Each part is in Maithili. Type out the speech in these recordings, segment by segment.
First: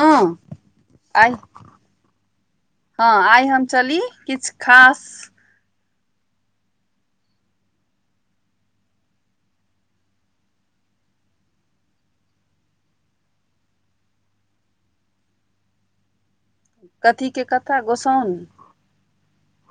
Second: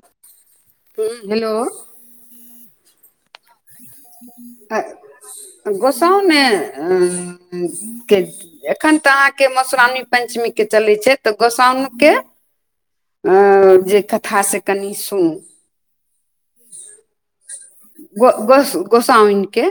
ह आ हेलो ह आइ हम चली किछु खास अ गोसाउ मे के एखन तऽ अहाँकेँ मश्रावणी पञ्चमी के चलैत छै तऽ गोसाउ के अंअ जे कथा से कनि सुनु कथि के कथा गोसाउन गोसाउन के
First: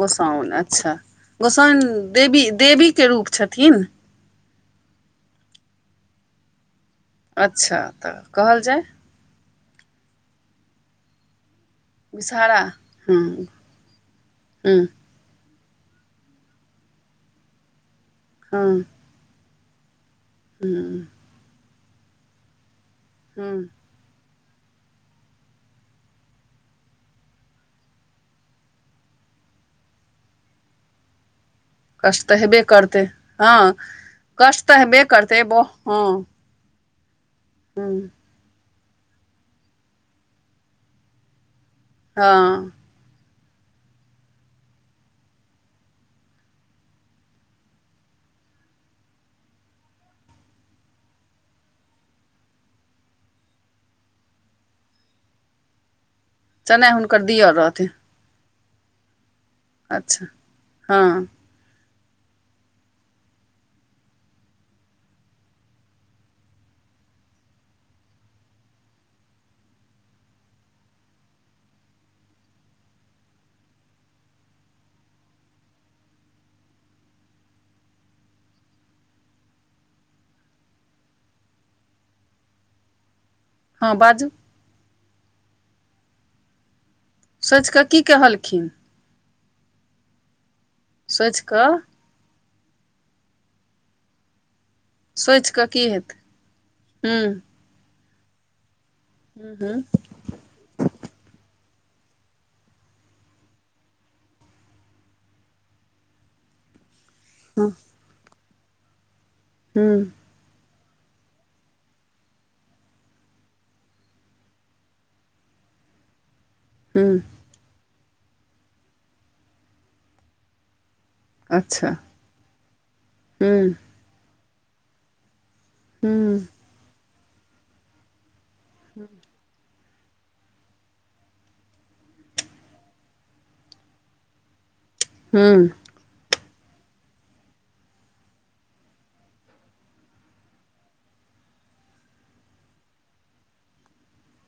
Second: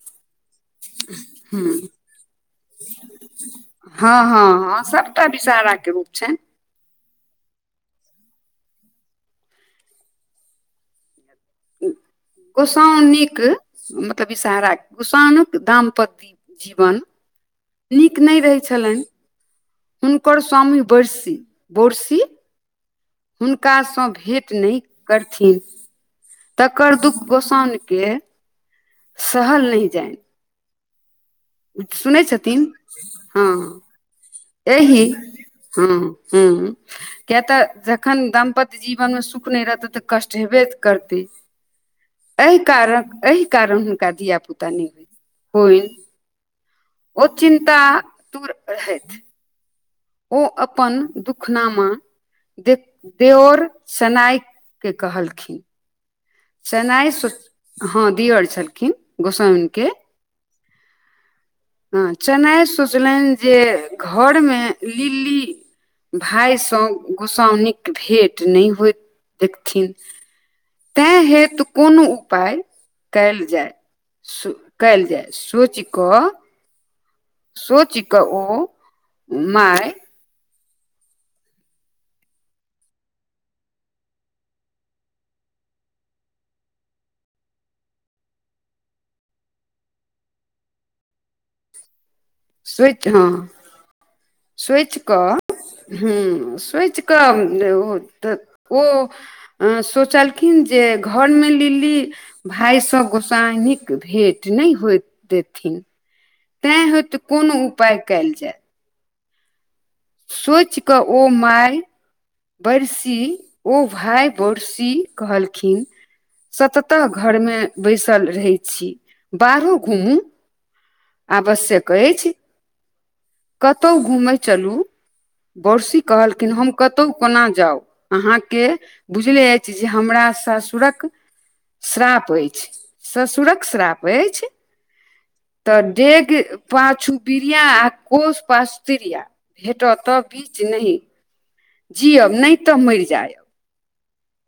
गोसाउन अच्छा, गोसाउन देवी देवी के रूप छथिन? ह ह ह सभटा विषहाराके रूप छैन अच्छा तऽ कहल जाय। विषहारा हँ गोसाउनीक मतलब विषहारा हँ कऽ कुसानुक दाम्पत्य जीवन नीक नहि रहै हँ छलनि हुनकर स्वामी हँ बड़सी, बोडसी हँ हुनकासँ भेट नहि करथिन। तकर दुख गोसाउन के सहल नहि जाय। कष्ट सुनैत तऽ हेबे छथिन? करतै हा हँ कष्ट तऽ हेबे एही करतै बो ह। हँ हँ किया कि तऽ हँ जखन दाम्पत्य जीवन मे सुख नहि रहतै त कष्ट हेबे करतै एहि हँ कारण, एहि कारण हुनका धिया पुता नहि होइ होइल ओ चिन्ता तूर रहैत। ओ अपन दुखनामा द देवोर सनाइके कहलखिन चेन्नइ सेनाइ हुनकर स, दिअ रहथिन हँ दुईयो अर छलखिन गोसाविन के अच्छा ह ह, चेन्नइ सोचलनि जे घरमे लिली भायस गोसाउनी कऽ भेट नहि होइत देखथिन तै हेतु कोनो उपाय कयल जाय सोच कएयल जाइ सोच क सोच कऽ ओ माय ह बाजू सोचि कऽ कि कहलखिन? सोच कऽ स्विच ह सोयच सोचि कऽ, की हेतै हूँ हूँ सोयचकऽ तऽ ओ हूँ हूँ अ सोचलखिन जे घर मे लिली भायसँ गोसाइनी कऽ भेट नहि होइत देथिन तै होते कोनो हँ उपाय कयल जाय हू। सोच ए कऽ ओ माय बड़सी ओ भाय बड़सी कहलखिन। सतत हुँ घरमे बैसल रहैत छी, बाहरो घूमू अच्छा आवश्यक छी। हुँ कतहु घुमै चलू बरसी हुँ कहलखिन हम कऽ कोना जाउ अहाँकेँ बुझले। ज हमरा ससुरक श्राप अछि ससुरक श्राप अछि। हू तऽ डेग पाछू बिरिया आ कोश पाछु तिरिया भेटत तब बीच नहि जियब नहि तऽ मरि जाय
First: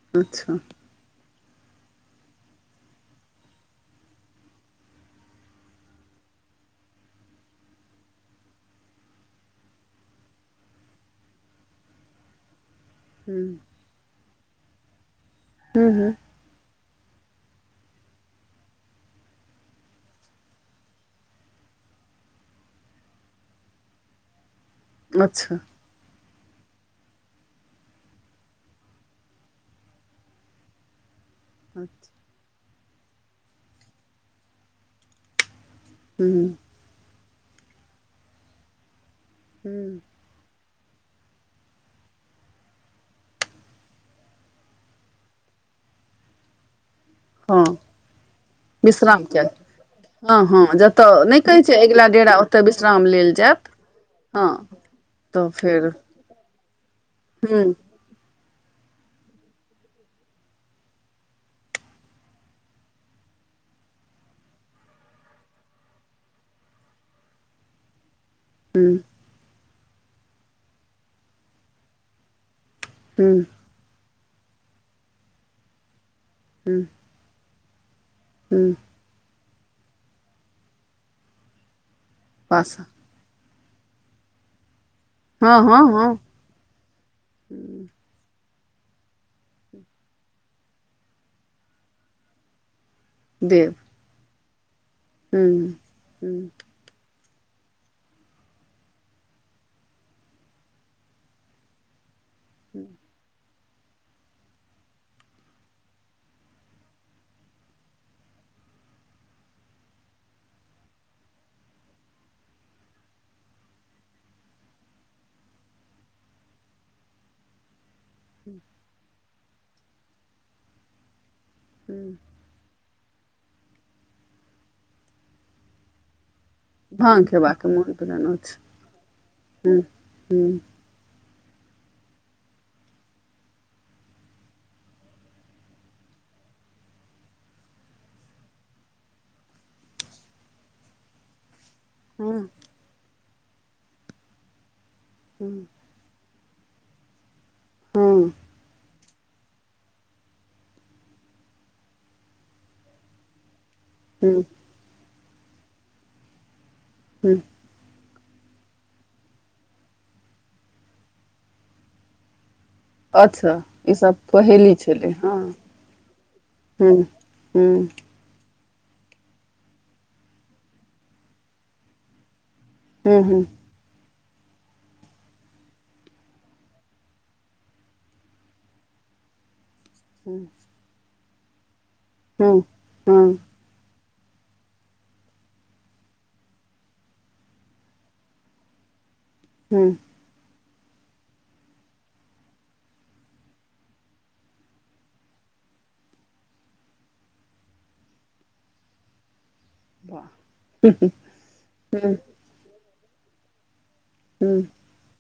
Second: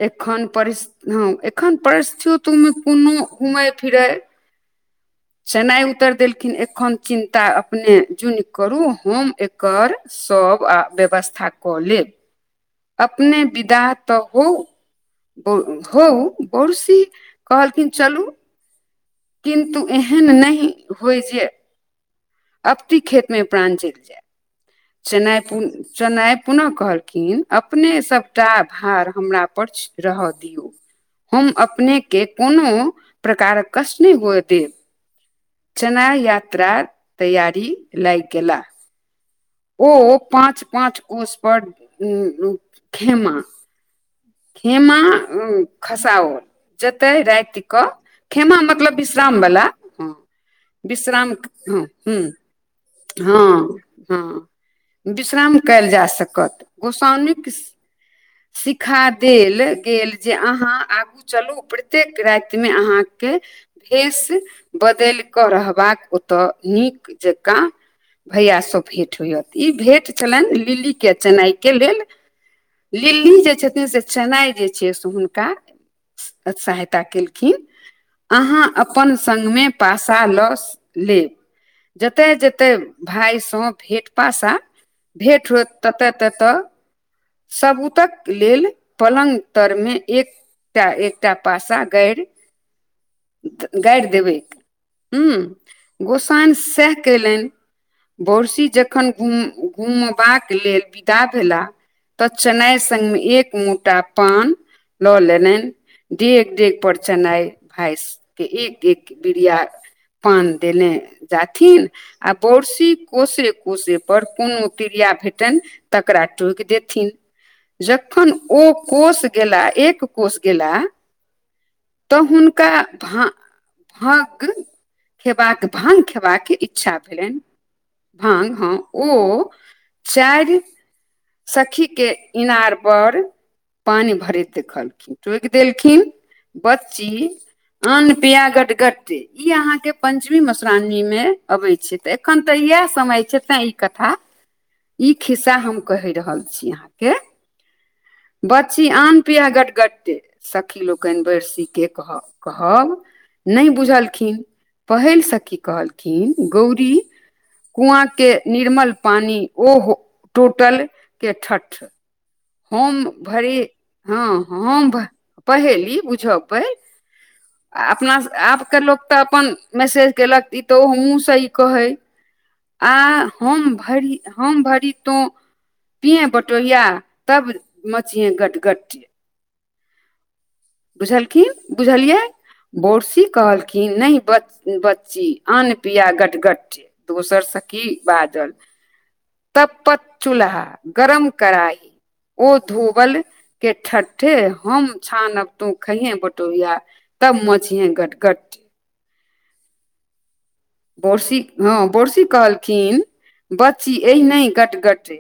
एखन अच्छा परिस्, हँ एखन परिस्थोतमे कोनो घुमै फिरै सेनाइ उतरि देलखिन एखन चिन्ता अपने जुन करू हम एकर। सभ आ व्यवस्था कऽ लेब। अपने हुँ विदा तऽ हो हुँ हो। हुँ पड़ोसी कहलखिन चलू। किन्तु एहन नहि होय जे। अबति खेत मऽ प्राण चलि जाय चेन्नइ अच्छा पुन चेन्नइ पुनः कहल। खिन अपने सबटा भार हमरा पर रहय दियऔ। हम अपनेके कोनो प्रकारक कष्ट नहि हुए देेब। चना हुँ यात्राक तैयारी लागि गेलाह? हुँ ओ पाँच पाँच कोश पर उ खेमा। खेमा खसाओल जतै रात हँ कऽ। खेमा मतलब विश्राम किया विश्रामवला हँ विश्राम हँ हू हू तऽ विश्राम लेल जायत हँ। तऽ विश्राम फेर कयल जा सकत गोसाउामिक। हुँ सिखा देल गेल जे अहाँ आगू। चलू प्रत्येक राति मऽ अहाँके। फेस बदलि कऽ रहबाक ओतऽ नीक जकाँ। भैया सँ हुँ भेँट होइयत ई भेँट छलनि लिलीके चेनाइके लेल। लिल्ली हुँ जे छथिन से चेन्नाई जे छै से हुनका हुँ सहायता केलक। खिन अहाँ हुँ अपन सङ्गमे पासा लऽ लेब। जते जते पासा भााय सब भेट पासा भेट हँ होत हँ हँ तते तते। सबूतक लेल पलङ्ग तरमे एक। एकटा एकटा पासा गड़ि। [inaudible] गड़ि देबै हू हुँ हुँ गोसाईं सएह कयलनि। बरसी जखन घुम घुमबाक लेल विदा भेला। तऽ चेनाइ संगमे एक मोटा। पान लऽ लेलनि डेग डेग पर चेनाइ भाइस। के एक एक बिरिया पान देने जाथिन। आ बोरसी कोसे कोसे पर कोनो क्रिया भेटनि तकरा टोकि देत। थिन जखन ओ कोस गेला एक कोष गेला हुँ तऽ हुनका भ भक खेबाक भा्ग खेबाक। इचछा भाँग भेलनि खेबाक मोन भेलनि भांग अछि ह ओ हुँ हुँ चारि सखीके इनारपर पानि भरैत देखलखिन टोकि देलखिन। बच्ची अन्न पिया गट गटट इ अहा के पं्चमी मधुश्रावणी में अबे छै। त हँ एखन तऽ इएह समय छै तें ई कथा ई खिस्सा हुँ हम कहि रहल छी अहाँके! हँ बच्ची आन पिया गटगटटे सखी लोकनि बर्सी कऽ कह कहब। नहि हुँ बुझलखिन पहिल सँकि कहलखिन गौरी हू कुआ के निर्मल पानि ओहो टोटल के ठठ हम अच्छा भरी ई सब हँ पहेली हम भऽ छलै हँ पहेली बुझऽ पड़ हुँ आ हुँ अपना आप के लोक तऽ अपन मैसेज केलक ई तऽ ओ हमूँ सही कहे आ हुँ हुँ हम भरि हम भरी तो पिय बटोहिय तब मछी गट गट। हँ बुझलखिन बुझलियै बोरसी हुँ कहलखिन नहि बच्ची अन पिया गटगटे दोसरसँ कि बाजल। तप हुँ पत चूल्हा गरम काही। ओ धोबल के ठठे हम छानब। तो खइहै बटोहीया तब मची हे गट गट वाह बोरसी ह हुँ बोड़सी कहलखिन बच्ची एनहि हुँ कटगटे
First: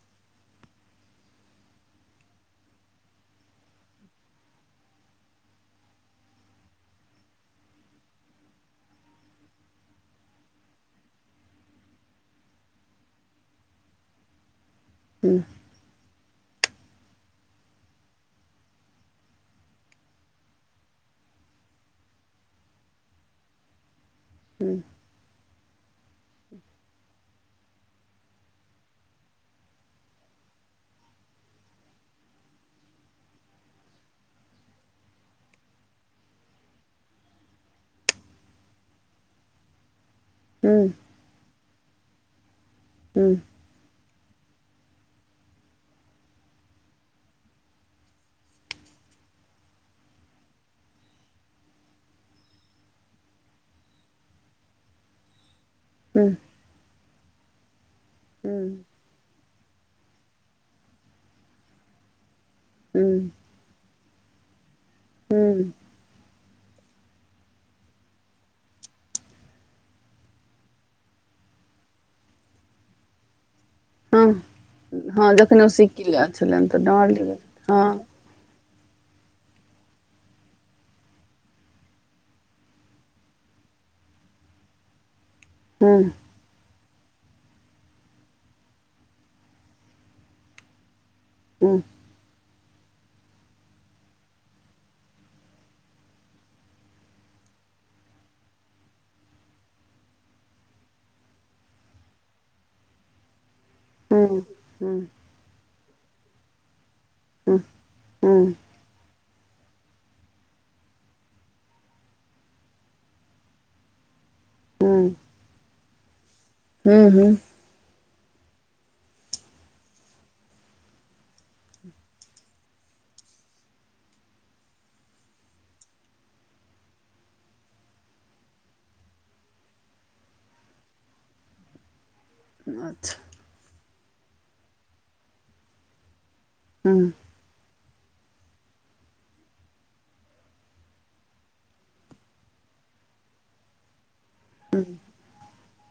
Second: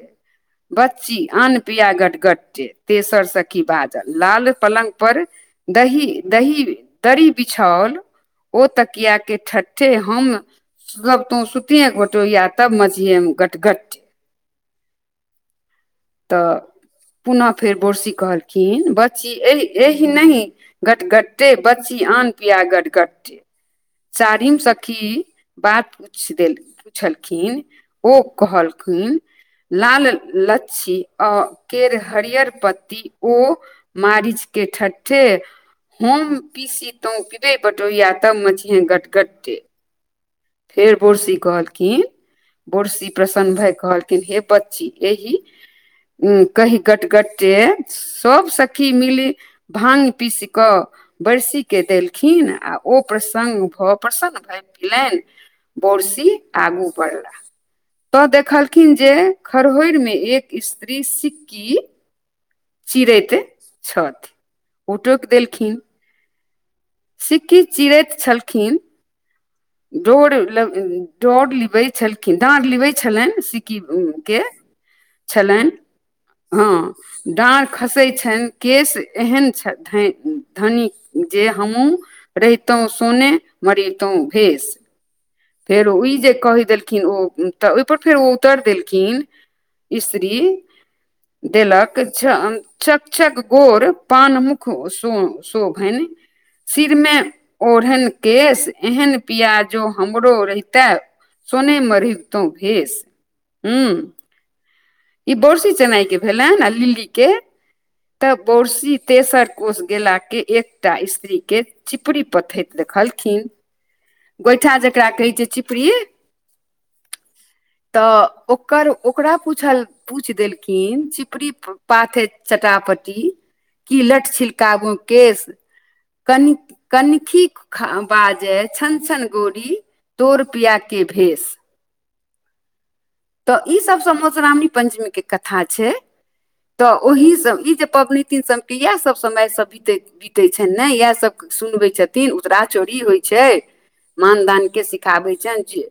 बच्ची आन पिया गट गटे तेसरसँ कि बाजल लाल पलङ्ग पर दही दही बिछाओल ओ तकियाके ठट्ठे हम सभ तो सुतेके घोटोय तब मछिये मे गट गट हूँ। त पुन फेर बोरसी कहलखिन बच्ची ए एह नह घट गटटे बची आन पिया गट गटटे चारि मा हुँ सखी बात पूछ देल पुछलखिन ओ कहलखिन। लाल लच्छी आ केर हरियर पत्ती ओ मारिच के ठठ्ठे। हम पीसी तो पिबे बटोय तब मच हे गट गटे हुँ हुँ फेर पोड़सी कहलखिन। बोड़सी हुँ प्रसन्न भय कहलखिन ह बच्ची एहिह कहि गटगटटे सभ सखी मिली भाग पीस क बर्स के देलखिन आ ओ प्रसङ्ग भ प्रसन्न भऽ भेलनि बोरसी आगू बढ़ला त देखलखिन जे खरहोइर मे एक स्त्री सिक्की हुँ चिरैत छ ओटोक हुँ देलखिन सिक्की चिड़ैत छलखिन। डोर लऽ डोर लिबै छलखिन डाढ़ लिबे छलनि के हँ हँ जखने ओ छलनि सिक्की लैल छलनि तऽ हँ डाँरली डाँढ़ हँ खसै छनि केश एहन छथि धनी जे हमहूँ रहितो सोने मरीतहु भेष फेर हुँ ई जे कहि देलकऽ न ओ तऽ ओहिपर फेर ओ उतरि देलखिन स्त्री हुँ देलक चान चकचक गोर पानमुख शो शोभनि। सिरमे ओढ़न केश एहन पिया जो हमरो रहिते सोने मेरगतहु भष हूँ ह ह इ बोड़सी चेनाई के भेल हन आ लिल्ली के तऽ हुँ बोड़सी तेसर कोष गेला कऽ एकटा स्त्री के चिपरी पथैत देखलखिन। गोइठा जकरा कहै छै चिपरीी हू हू। तऽ ओकर ओकरा पूछल पूछ देलखिन चिपरी पाथे चटापटी की लट छिलकागू केश कन कनखी ख बाजय छन छन गोरी तोर पिया कऽ भेष। अच्छा तऽ ई सब सब मधुश्रावणी पंचमी कऽ कथा छै तऽ हुँ ओहि सब ई जे पबनी तीन सब के इएह सब समय सब बीतैत बीतै छनि ने इएहसभ सुनबै छथिन उतरा चोरी होइ छै। मान दानके सिखाबै छनि जे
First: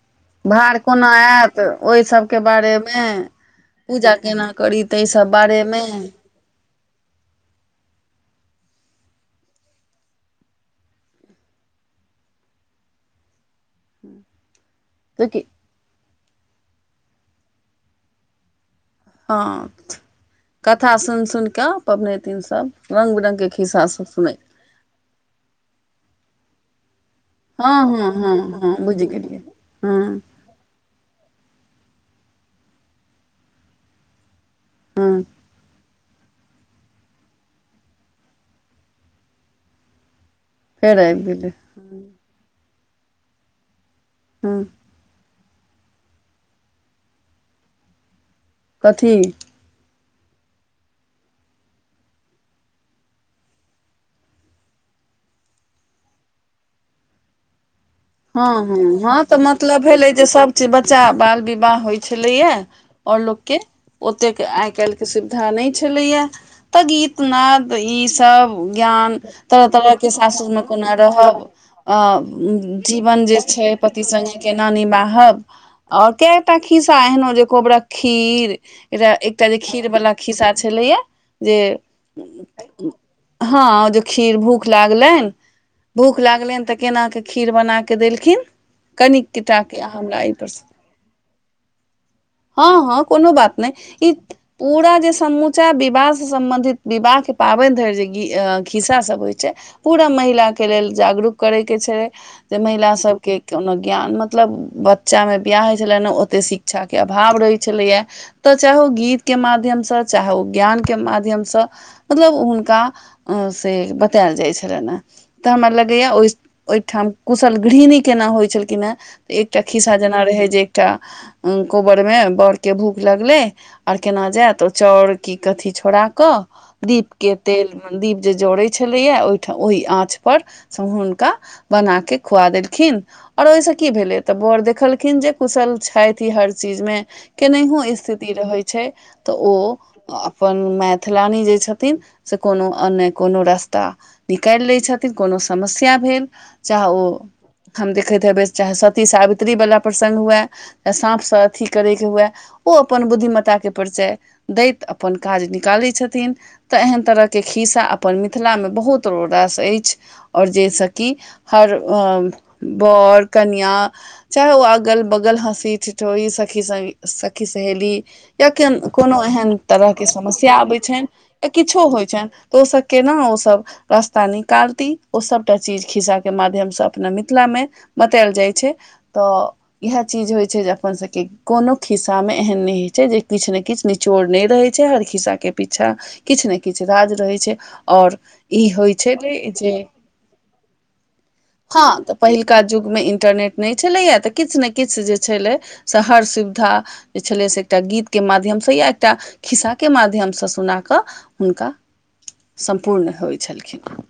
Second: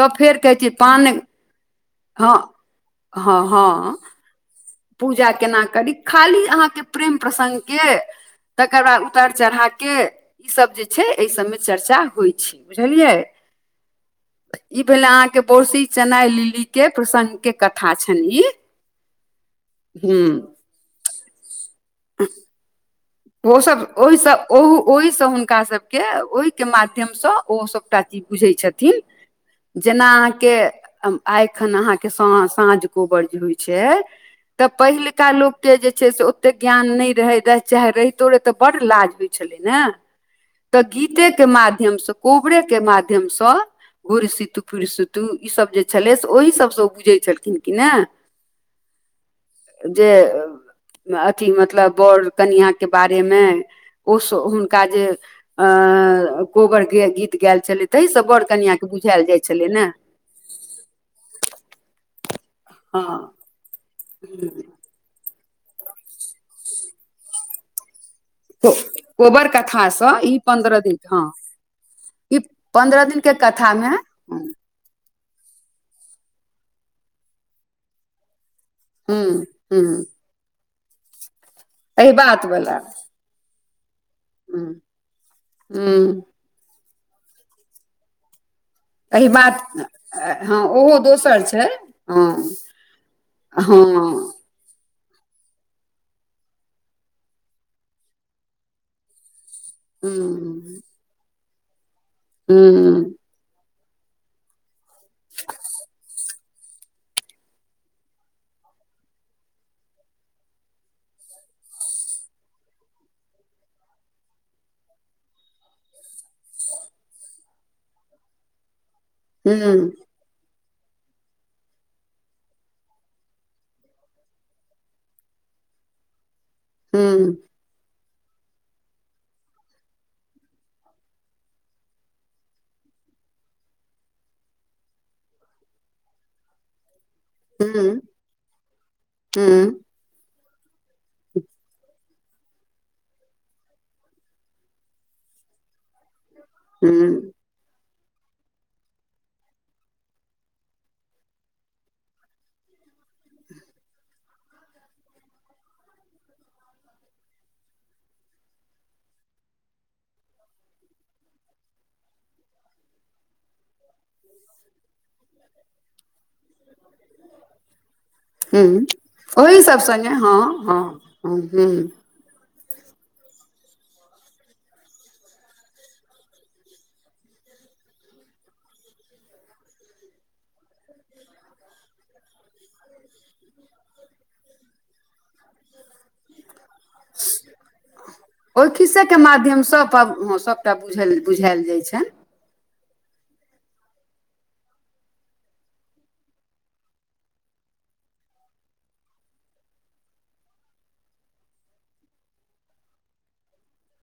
तब फेर कहै छै पान तऽ ओहि सब हँ कऽ बारे मे हँ हँ पूजा केना करी ताहि पूजा सब केना बारेमे करी खाली अहाँके प्रेम प्रसऺगके तकर बाद उतार चढ़ा के ईसभ जे छै एहि सभमे चर्चा होइ छै बुझलियै। ई भेले अहाँके जेकि बड़सी चेनाइ ली के प्रसंग के कथा छनि ई। हँ हू कथा सुनि सुनि कऽ पबनैतिनसभ रंग बिरंग कऽ सब खिस्सा सुनैत ओहिसँ छथि। ओ ओहिसँ हुनका सभके ओहिके माध्यमसँ ओ हँ सभटा हँ चीज बुझै हँ हँ छथिन बुझि गेलियै जेना हँ अहाँके आ एखन अहाँके स साँझ कोबर जे होइ छै तऽ हँ पहिलका लोक कऽ जे छै से ओते ज्ञान नहि रहे चाहे रहतो रहे तऽ बड़ लाज होइत छलै ने तऽ फेर आबि गीतके मा गेलै माध्य सऽ कोबरे के माध्यम से घुड़सत हँ फुड़सत तू ईसभ जे छलै से ओही सभसँ ओ बुझै छलखिन कि नऽ कथी?? जे अथी मतलब बर कनिआके बारेमे ओ हुनका जे अ कोहबर गीत गायएल चलैत ताहिसँ बड़ हँ कनिआके हँ हँ बुझायएल तऽ जाइ छलै मतलब नऽ। भेलै जे सब चीज बच्चा बाल विवाह होय छलैया और हँ लोक के ओतेक आइ काल्हि के सुविधा नहि छलैया तऽ गीतनाद तऽ ईसभ ज्ञान कोबर तरह तरहके कथासँ ई सासुरमे पन्द्रह कोना दिन हँ रहब?? अ ई पन्द्रह दिन जीवन के जे कथा छै मे पति संगे कऽ नानी बाहब आओर कैटा खिस्सा एहनो जे कोबरा खीर एकटा हूं एकटा जे खीर हूं वाला खिस्सा छलेया जे एहिबात बला हँ जे खीर भूख लागलनि हूं भूख लागलनि तऽ केना के खीर बना कऽ देलखिन कनिक एहि बात केटाक यऽ हमरा एहि पर हँ ओहो दोसर छै हँ हँ कोनो बात हँ नहि ई हूं पूरा जे समूचा विवाहसँ सम्बन्धित विवाहके पाबनि धरि जे खिस्सा सब जे होइ छै पूरा महिलाक कऽ हूं लेल जागरूक करय के छल जे महिला हूं सबके कोनो ज्ञानमे मतलब बच्चामे बिआह होइत छलै नऽ ओतेक शिक्षाके अभाव रहैत छलैए। तऽ चाहु ओ गीतके माध्यमसँ चाहे ओ ज्ञान केँ माध्यमसँ मतलब हुनका से बतायल जाइ छलन है तऽ हमरा लगैया ओइ [inaudible] ओइठाम कुशल गृहणी केना होइत छलखिन हे एकटा हूं खिस्सा जेना रहै जे एकटा कोबरमे बड़ केँ भूख लगलै आर केना जायत ओ चाउर की कथि छोड़ा कऽ दीप केँ तेलमे दीप जे जड़ैत छलैया ओहिठ ओहि आँच पर हुनका बना केँ खुआ देलखिन और ओइ स की भेलै तऽ बड़ देखलखिन जे कुशल छैथ ई हर चीज में हूं केनाहियों स्थिति रहै छैय तऽ ओ हूं अ पन मैथिलानी जे छथिन्ह से कोनो अन ने कोनो रस्ता निकाइल लैय छथिन कोनो समस्या भेल चाहे ओ ह्म हम देखैत हेबै चाहे सती सावित्री बला प्रसंग हुए तऽ साफ सँ अथि करैक हुये ओ अपन बुद्धिमत्ता केँ परिचय दैत अपन काज निकालैत छथिन तऽ एहन तरह केँ खिस्सा अपन मिथिलामे बहुत रास ऐछ। और जइ स कि हर अ बर कनिआ चाहे ओ अगल बगल हँसी ठिठोई सखी सखी सहेली या ह्म कोनो एहन ओही सभ तरह केँ सङ्गे हँ समस्या हँ अबैत छैन या ह्म किछो होइत छैन त ओ सब केना ओ सब रास्ता निकालती ओ सबटा चीज खिसा केँ माध्यम से सभ अपना मिथिलामे बतायल जाइ छै तऽ इएह चीज होइ छै जे अपन सब केँ कोनो खिस्सा में एहन नै होे छै जे किछ नै किछ नि चोर नै रहे छैय हर खिस्सा केँ पीछा किछ नै किछ राज रहै छैय और ई होइ छैय जे सब हँ सभटा बुझ बुझायल जाय हँ तऽ छैन पहिलुका युग में इन्टरनेट नै छलैये तऽ किछ नै किछ जे छलै जे हर सुविधा जे छलै से एकटा गीत केँ माध्यम से या एकटा खिस्सा केँ माध्यम से सुना कऽ हुनका [inaudible] सम्पूर्ण होय छलखिन